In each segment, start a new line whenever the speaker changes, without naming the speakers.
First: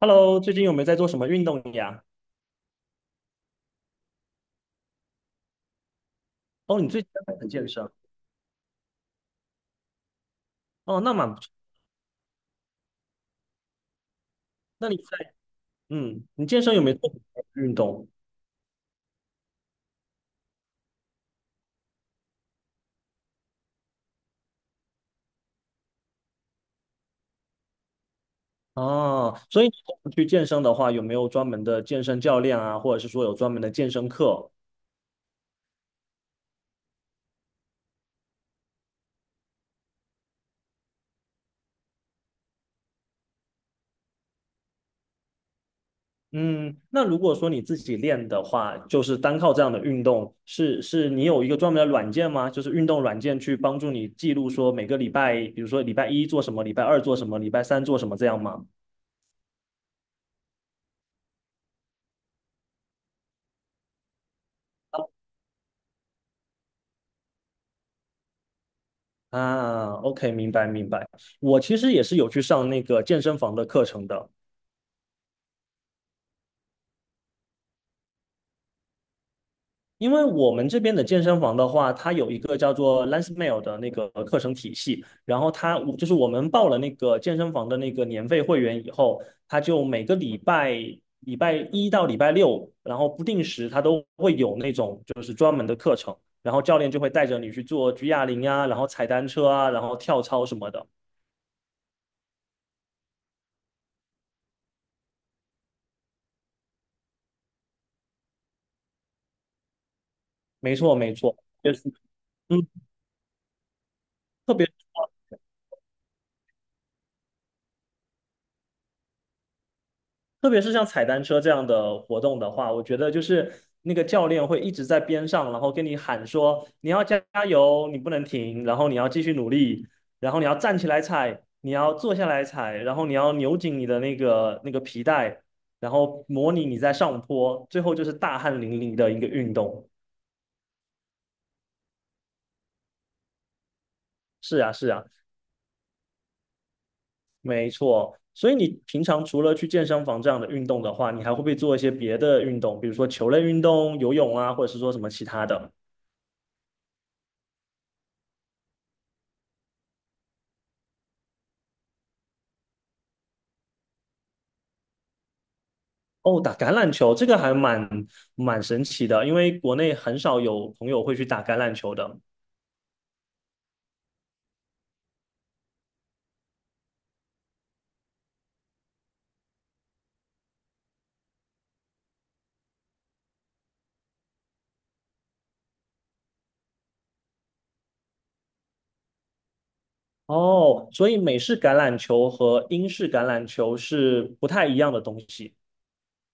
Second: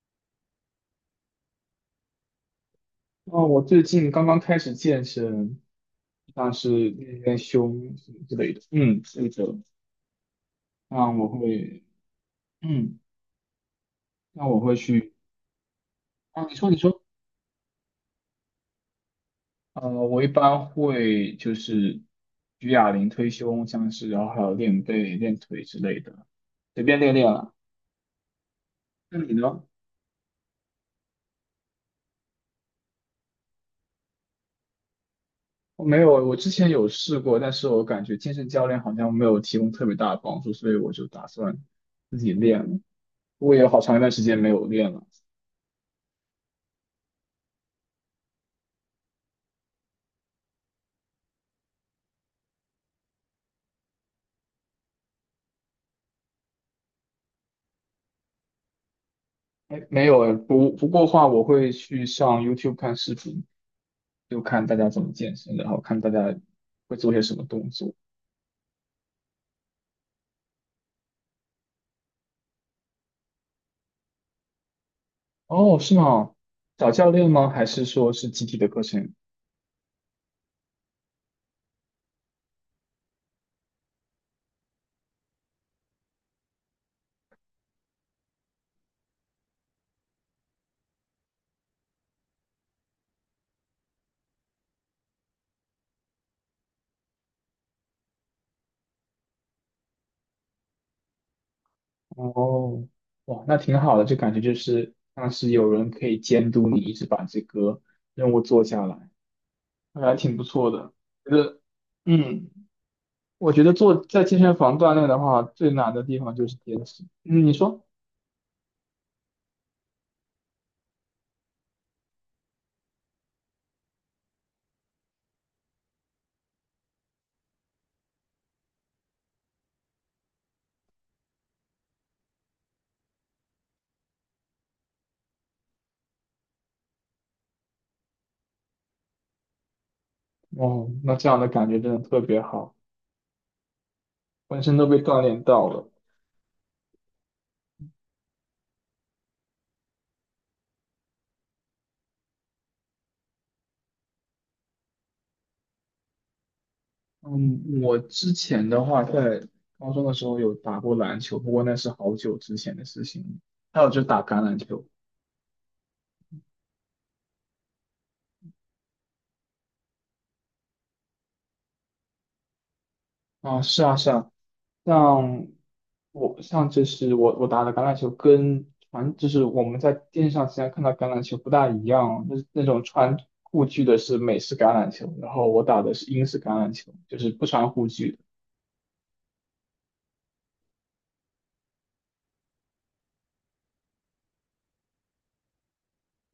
Hello,最近有没有在做什么运动呀？
哦，我最近刚刚开始健身，像
哦，你
是
最近
练
在
练
很健身
胸什么之类的。嗯，是的。
哦，
那
那
我
蛮不错。
会，嗯，那我会
那你
去。
在
啊，
你
你
健
说，
身
你
有没有
说。
做什么运动？
我一般会就是举哑铃、推胸，像是然后还有练背、练腿之类的，随便练练了。那你
哦，
呢？
所以你平常去健身的话，有没有专门的健身教练啊，或者是说有专门的健身课？
我没有，我之前有试过，但是我感觉健身教练好像没有提供特别大的帮助，所以我就打算自己练了。不过也有好长一段时间没有练了。
嗯，那如果说你自己练的话，就是单靠这样的运动，是你有一个专门的软件吗？就是运动软件去帮助你记录说每个礼拜，比如说礼拜一做什么，礼拜二做什么，礼拜三做什么这样吗？
哎，没有哎，不过话，我会去上 YouTube 看视频，就看大家怎么健身，然后看大家会做些什么动作。
啊，OK,明白明白。我其实也是有去上那个健身房的课程的，
哦，是吗？找教练吗？还是说是集体的课程？
因为我们这边的健身房的话，它有一个叫做 Lansmail 的那个课程体系，然后它就是我们报了那个健身房的那个年费会员以后，它就每个礼拜一到礼拜六，然后不定时它都会有那种就是专门的课程，然后教练就会带着你去做举哑铃啊，然后踩单车啊，然后跳操什么的。
哦，哇，那挺好的，就感觉就是像是有人可以监督你，一直把这个任务做下来，还挺不错
没
的。
错没
觉
错，
得，
就是
嗯，
嗯。
我觉得做在健
特
身
别。
房锻炼的话，最难的地方就是坚持。嗯，你说？
特别是像踩单车这样的活动的话，我觉得就是那个教练会一直在边上，然后跟你喊说你要加油，你不能停，然后你要继续努力，然后你要站起来踩，你要坐下来踩，然后你要扭紧你的那个皮带，然后模拟你在上坡，最后就是大汗淋漓的一个运动。
哦，那这样的感觉真的特别好。
是
本
啊，
身都
是
被
啊，
锻炼到了。
没错。所以你平常除了去健身房这样的运动的话，你还会不会做一些别的运动，比如说球类运动、游泳啊，或者是说什么其他的？
嗯，我之前的话，在高中的时候有打过篮球，不过那是好久之前的事情了。还有就是打橄榄球
哦，打橄榄球这个还蛮神奇的，因为国内很少有朋友会去打橄榄球的。
啊，是啊是啊，像我像就是我我打的橄榄球跟传就是我们在电视上经常看到橄榄球不大一样哦，那那种穿护具的是美式橄榄球，然后我打的是英式橄榄球，就是不穿护具的。
哦，所以美式橄榄球和英式橄榄球是不太一样的东西。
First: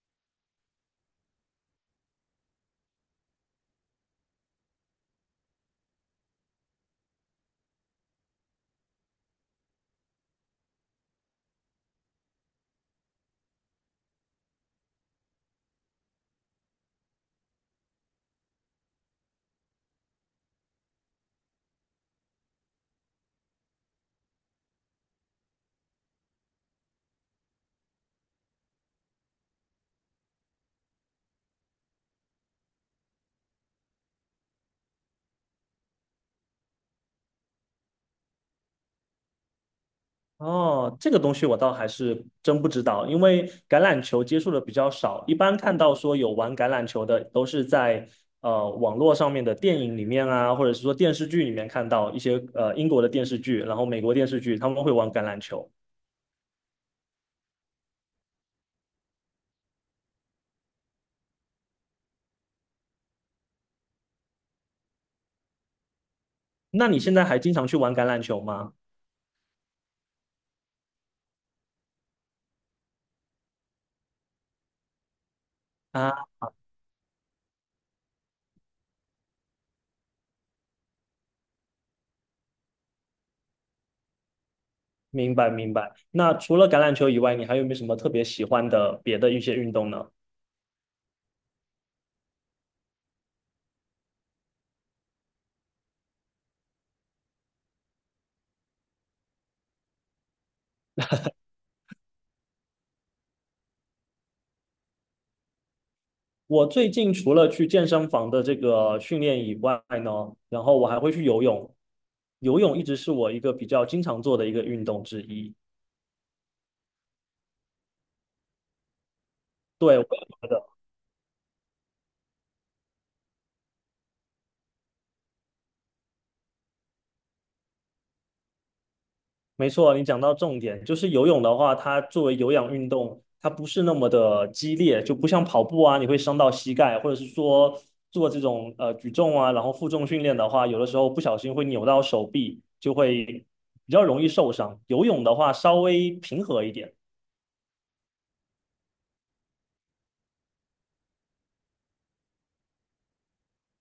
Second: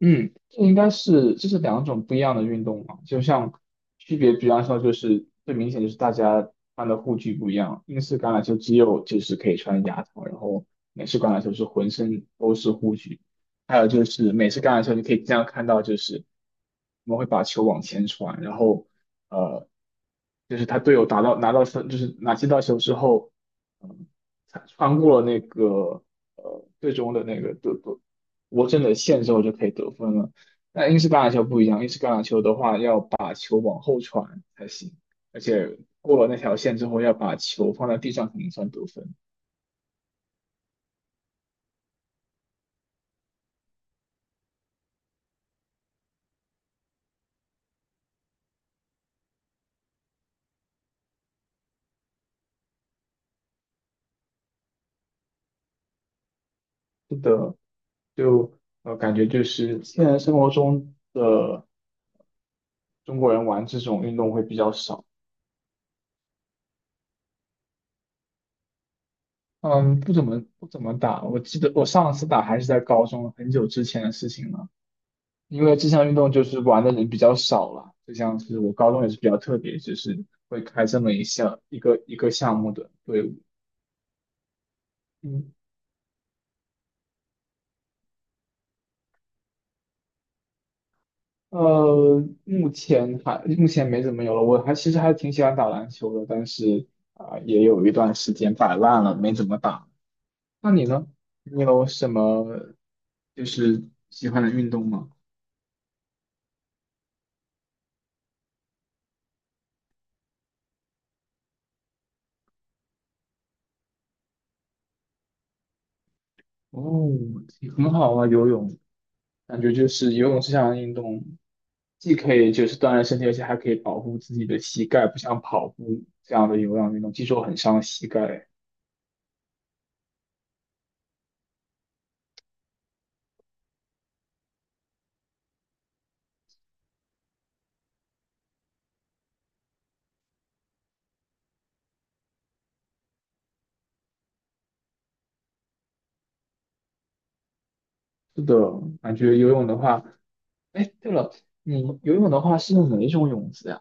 嗯，这应该是这是两种不一样的运动嘛，就像区别，比方说就是最明显就是大家穿的护具不一样，英式橄榄球只有就是可以穿牙套，然后美式橄榄球是浑身都是护具，还有就是美式橄榄球你可以经常看到就是我们会把球往前传，然后呃就是他队友打到拿到分就是拿接到球之后，嗯，穿过了那个最终的那个队我真的线之后就可以得分了。但英式橄榄球不一样，英式橄榄球的话要把球往后传才行，而且过了那条线之后要把球放在地上才能算得分。
哦，这个东西我倒还是真不知道，因为橄榄球接触的比较少，一般看到说有玩橄榄球的都是在网络上面的电影里面啊，或者是说电视剧里面看到一些英国的电视剧，然后美国电视剧他们会玩橄榄球。
是的，就感觉就是现实生活中的中国人玩这种运动会比较少。
那你现在还经常去玩橄榄球吗？
嗯，不怎么打。我记得我上次打还是在高中，很久之前的事情了。因为这项运
啊？
动就是玩的人比较少了，就像是我高中也是比较特别，就是会开这么一个项目的队伍。
明白
嗯，
明白。那除了橄榄球以外，你还有没有什么特别喜欢的别的一些运动呢？
目前没怎么有了，我还其实还挺喜欢打篮球的，但是啊、也有一段时间摆烂了，没怎么打。那你呢？你有什么就是喜欢的运动吗？
我最近除了去健身房的这个训练以外呢，然后我还会去游泳。游泳一直是我一个比较经常做的一个运动之一。
哦，很好啊，游泳，感觉就
对，我
是
也
游泳
觉
这
得
项运动，既可以就是锻炼身体，而且还可以保护自己的膝盖，不像跑步这样的有氧运动，据说很伤膝盖。
没错，你讲到重点，就是游泳的话，它作为有氧运动，它不是那么的激烈，就不像跑步啊，你会伤到膝盖，或者是说做这种举重啊，然后负重训练的话，有的时候不小心会扭到手臂，就会比较容易受伤。游泳的话稍微平和一点，
是的，感觉游泳的话，哎，对了，你游泳的话是用哪一种泳姿呀？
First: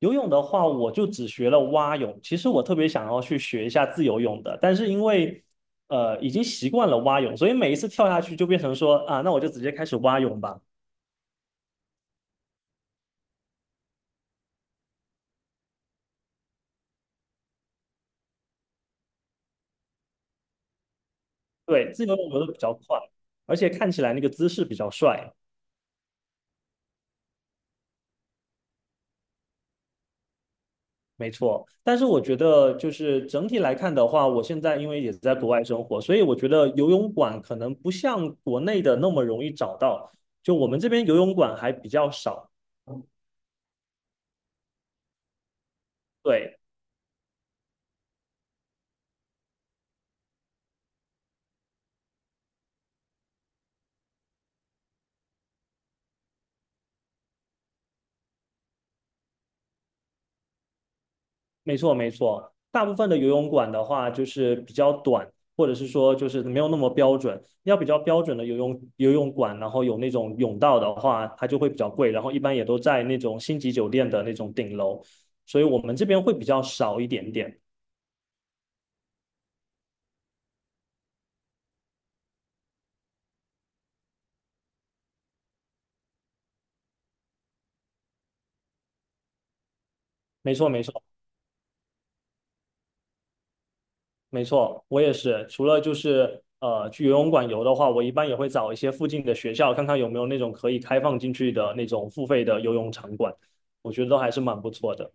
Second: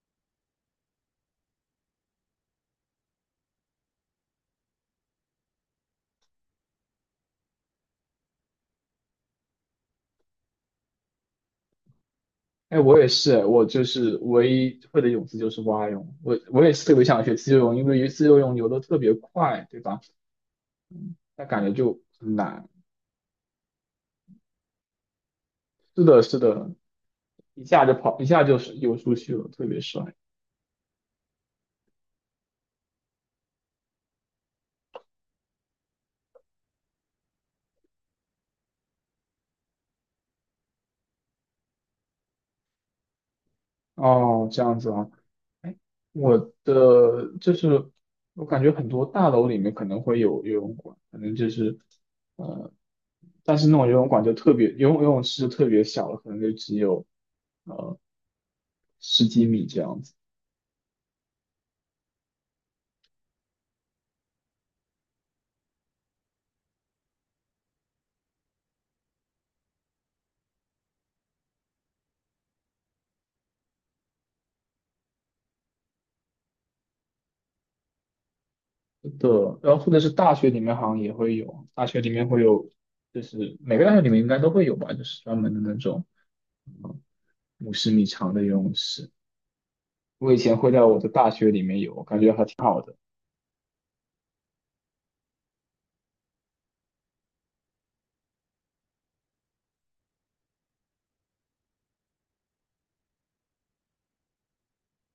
游泳的话我就只学了蛙泳，其实我特别想要去学一下自由泳的，但是因为已经习惯了蛙泳，所以每一次跳下去就变成说啊，那我就直接开始蛙泳吧。
哎，我也是，我就是唯一会的泳姿就是蛙泳，我也是特别想学自由泳，因为自由泳游的特别快，对吧？但感觉
对，
就
自由泳
很
游的比
难。
较快，而且看起来那个姿势比较帅，
是的，是的，一下就跑，一下就是游出去了，特别帅。
没错。但是我觉得，就是整体来看的话，我现在因为也在国外生活，所以我觉得游泳馆可能不像国内的那么容易找到。就我们这边游泳馆还比较少，
哦，这样子啊。哎，我
对。
的就是我感觉很多大楼里面可能会有游泳馆，可能就是呃，但是那种游泳馆就特别，游泳池就特别小了，可能就只有呃十几米这样子。
没错，没错。大部分的游泳馆的话，就是比较短，或者是说就是没有那么标准。要比较标准的游泳馆，然后有那种泳道的话，它就会比较贵。然后一般也都在那种星级酒店的那种顶楼，所以我们这边会比较少一点点。
的。然后或者是大学里面好像也会有，大学里面会有，就是每个大学里面应该都会有吧，就是专门的那种50米长的游泳池。我以
没
前
错，
会在
没
我
错，
的大学里面有，我感觉还挺好的。
没错。我也是，除了就是去游泳馆游的话，我一般也会找一些附近的学校，看看有没有那种可以开放进去的那种付费的游泳场馆。我觉得都还是蛮不错的。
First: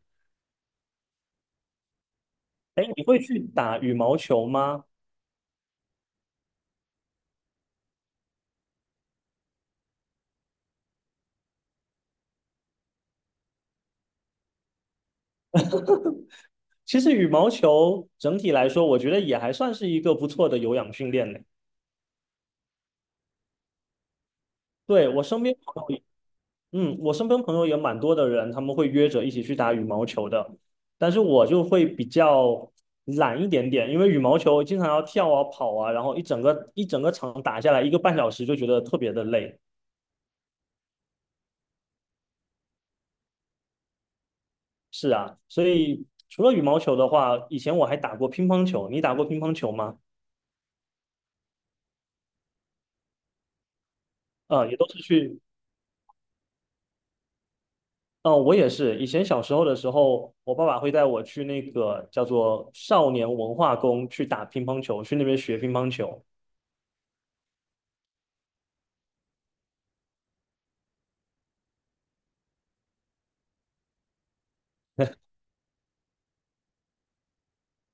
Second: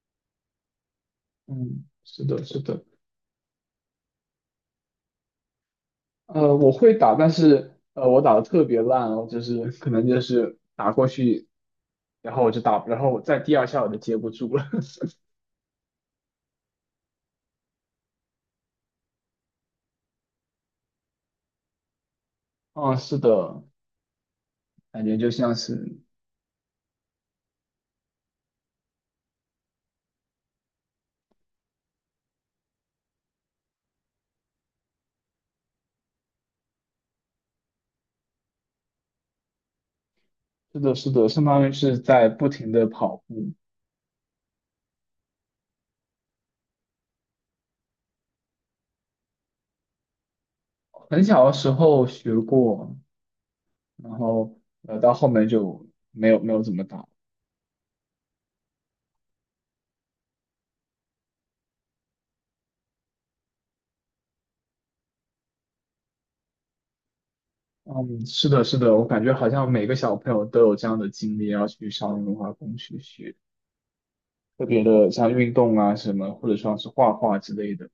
嗯，是的，是的。
哎，你会去打羽毛球吗？
我会打，但是我打的特别烂哦，就是可能就是打过去，然后我就打，然后我在第二下我就接不住了。
其实羽毛球整体来说，我觉得也还算是一个不错的有氧训练嘞。
嗯，是的，感
对，
觉
我
就
身
像
边朋友
是，
也嗯，我身边朋友也蛮多的人，他们会约着一起去打羽毛球的。但是我就会比较懒一点点，因为羽毛球经常要跳啊、跑啊，然后一整个场打下来1个半小时，就觉得特别的累。
是的，是的，相当于是在不停的跑步。
是啊，所以除了羽毛球的话，以前我还打过乒乓球。你打过乒乓球吗？
很小的时候学过，然后
啊、也都是
到后
去。
面就没有怎么打。
嗯，我也是。以前小时候的时候，我爸爸会带我去那个叫做少年文化宫去打乒乓球，去那边学乒乓球。
嗯，是的，是的，我感觉好像每个小朋友都有这样的经历，要去上年文化宫去学特别的像运动啊什么，或者说是画画之类的。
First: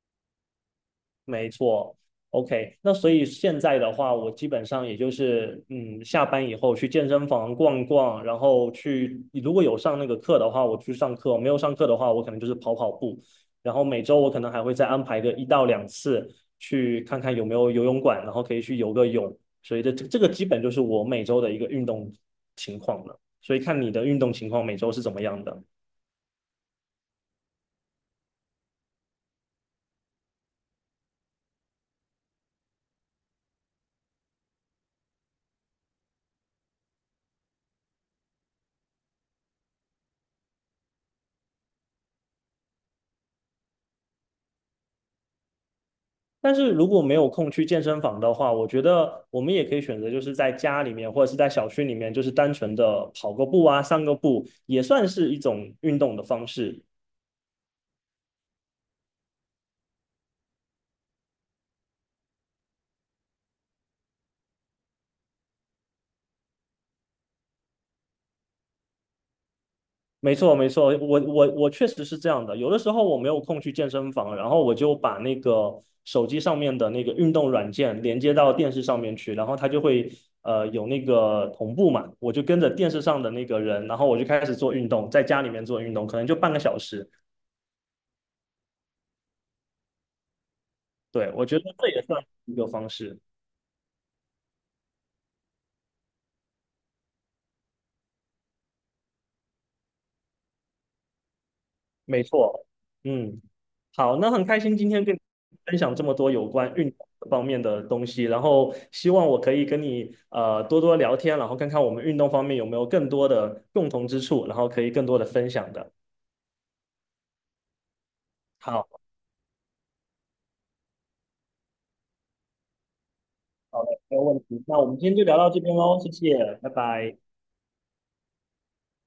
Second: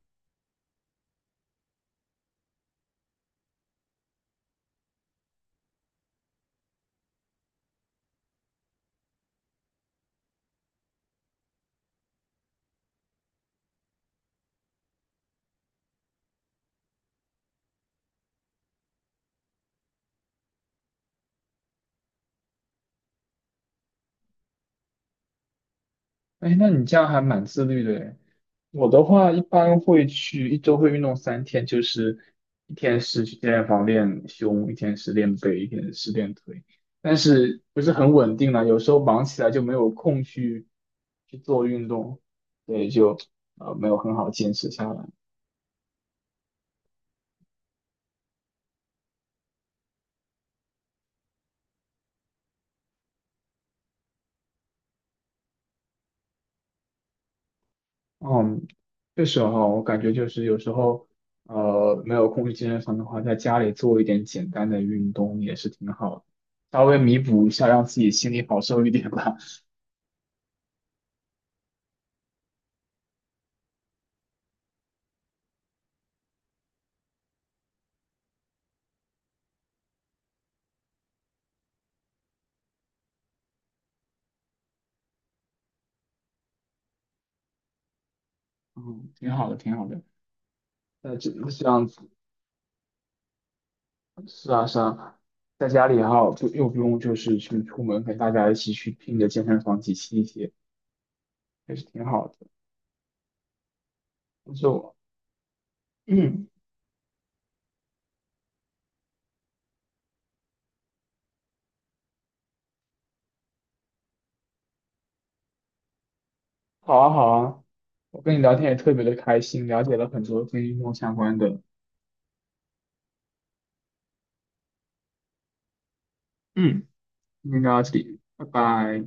没错，OK。那所以现在的话，我基本上也就是，嗯，下班以后去健身房逛逛，然后去，如果有上那个课的话，我去上课；没有上课的话，我可能就是跑跑步。然后每周我可能还会再安排个1到2次，去看看有没有游泳馆，然后可以去游个泳。所以这个基本就是我每周的一个运动情况了。所以看你的运动情况每周是怎么样的。
哎，那你这样还蛮自律的诶。我的话一般会去一周会运动3天，就是一天是去健身房练胸，一天是练背，一天是练腿，但是不是很稳定了，有时候忙起来就没有空去做运动，所以就没有很好坚持下来。
但是如果没有空去健身房的话，我觉得我们也可以选择，就是在家里面或者是在小区里面，就是单纯的跑个步啊，散个步，也算是一种运动的方式。
嗯，确实哈，我感觉就是有时候，没有空去健身房的话，在家里做一点简单的运动也是挺好的，稍微弥补一下，让自己心里好受一点吧。
没错，没错，我确实是这样的。有的时候我没有空去健身房，然后我就把那个手机上面的那个运动软件连接到电视上面去，然后它就会有那个同步嘛，我就跟着电视上的那个人，然后我就开始做运动，在家里面做运动，可能就半个小时。
嗯，挺好的，挺好的。那这
对，我觉
这
得
样
这
子，
也算是一个方式。
是啊，是啊，在家里哈，不又不用就是去出门跟大家一起去拼着健身房挤吸一些，也是挺
没
好的。
错，嗯，好，那很
但
开
是
心今
我，
天跟你分享这么多
嗯，
有关运动方面的东西，然后希望我可以跟你多多聊天，然后看看我们运动方面有没有更多的共同之处，然后可以更多的分享的。
好啊，好啊，我跟你聊天也
好，
特别的开心，了解了很多跟运动相关的。
好的，没有问题。那我们今天就聊到这边喽，谢谢，拜
嗯。
拜。
今天就到这里，拜拜。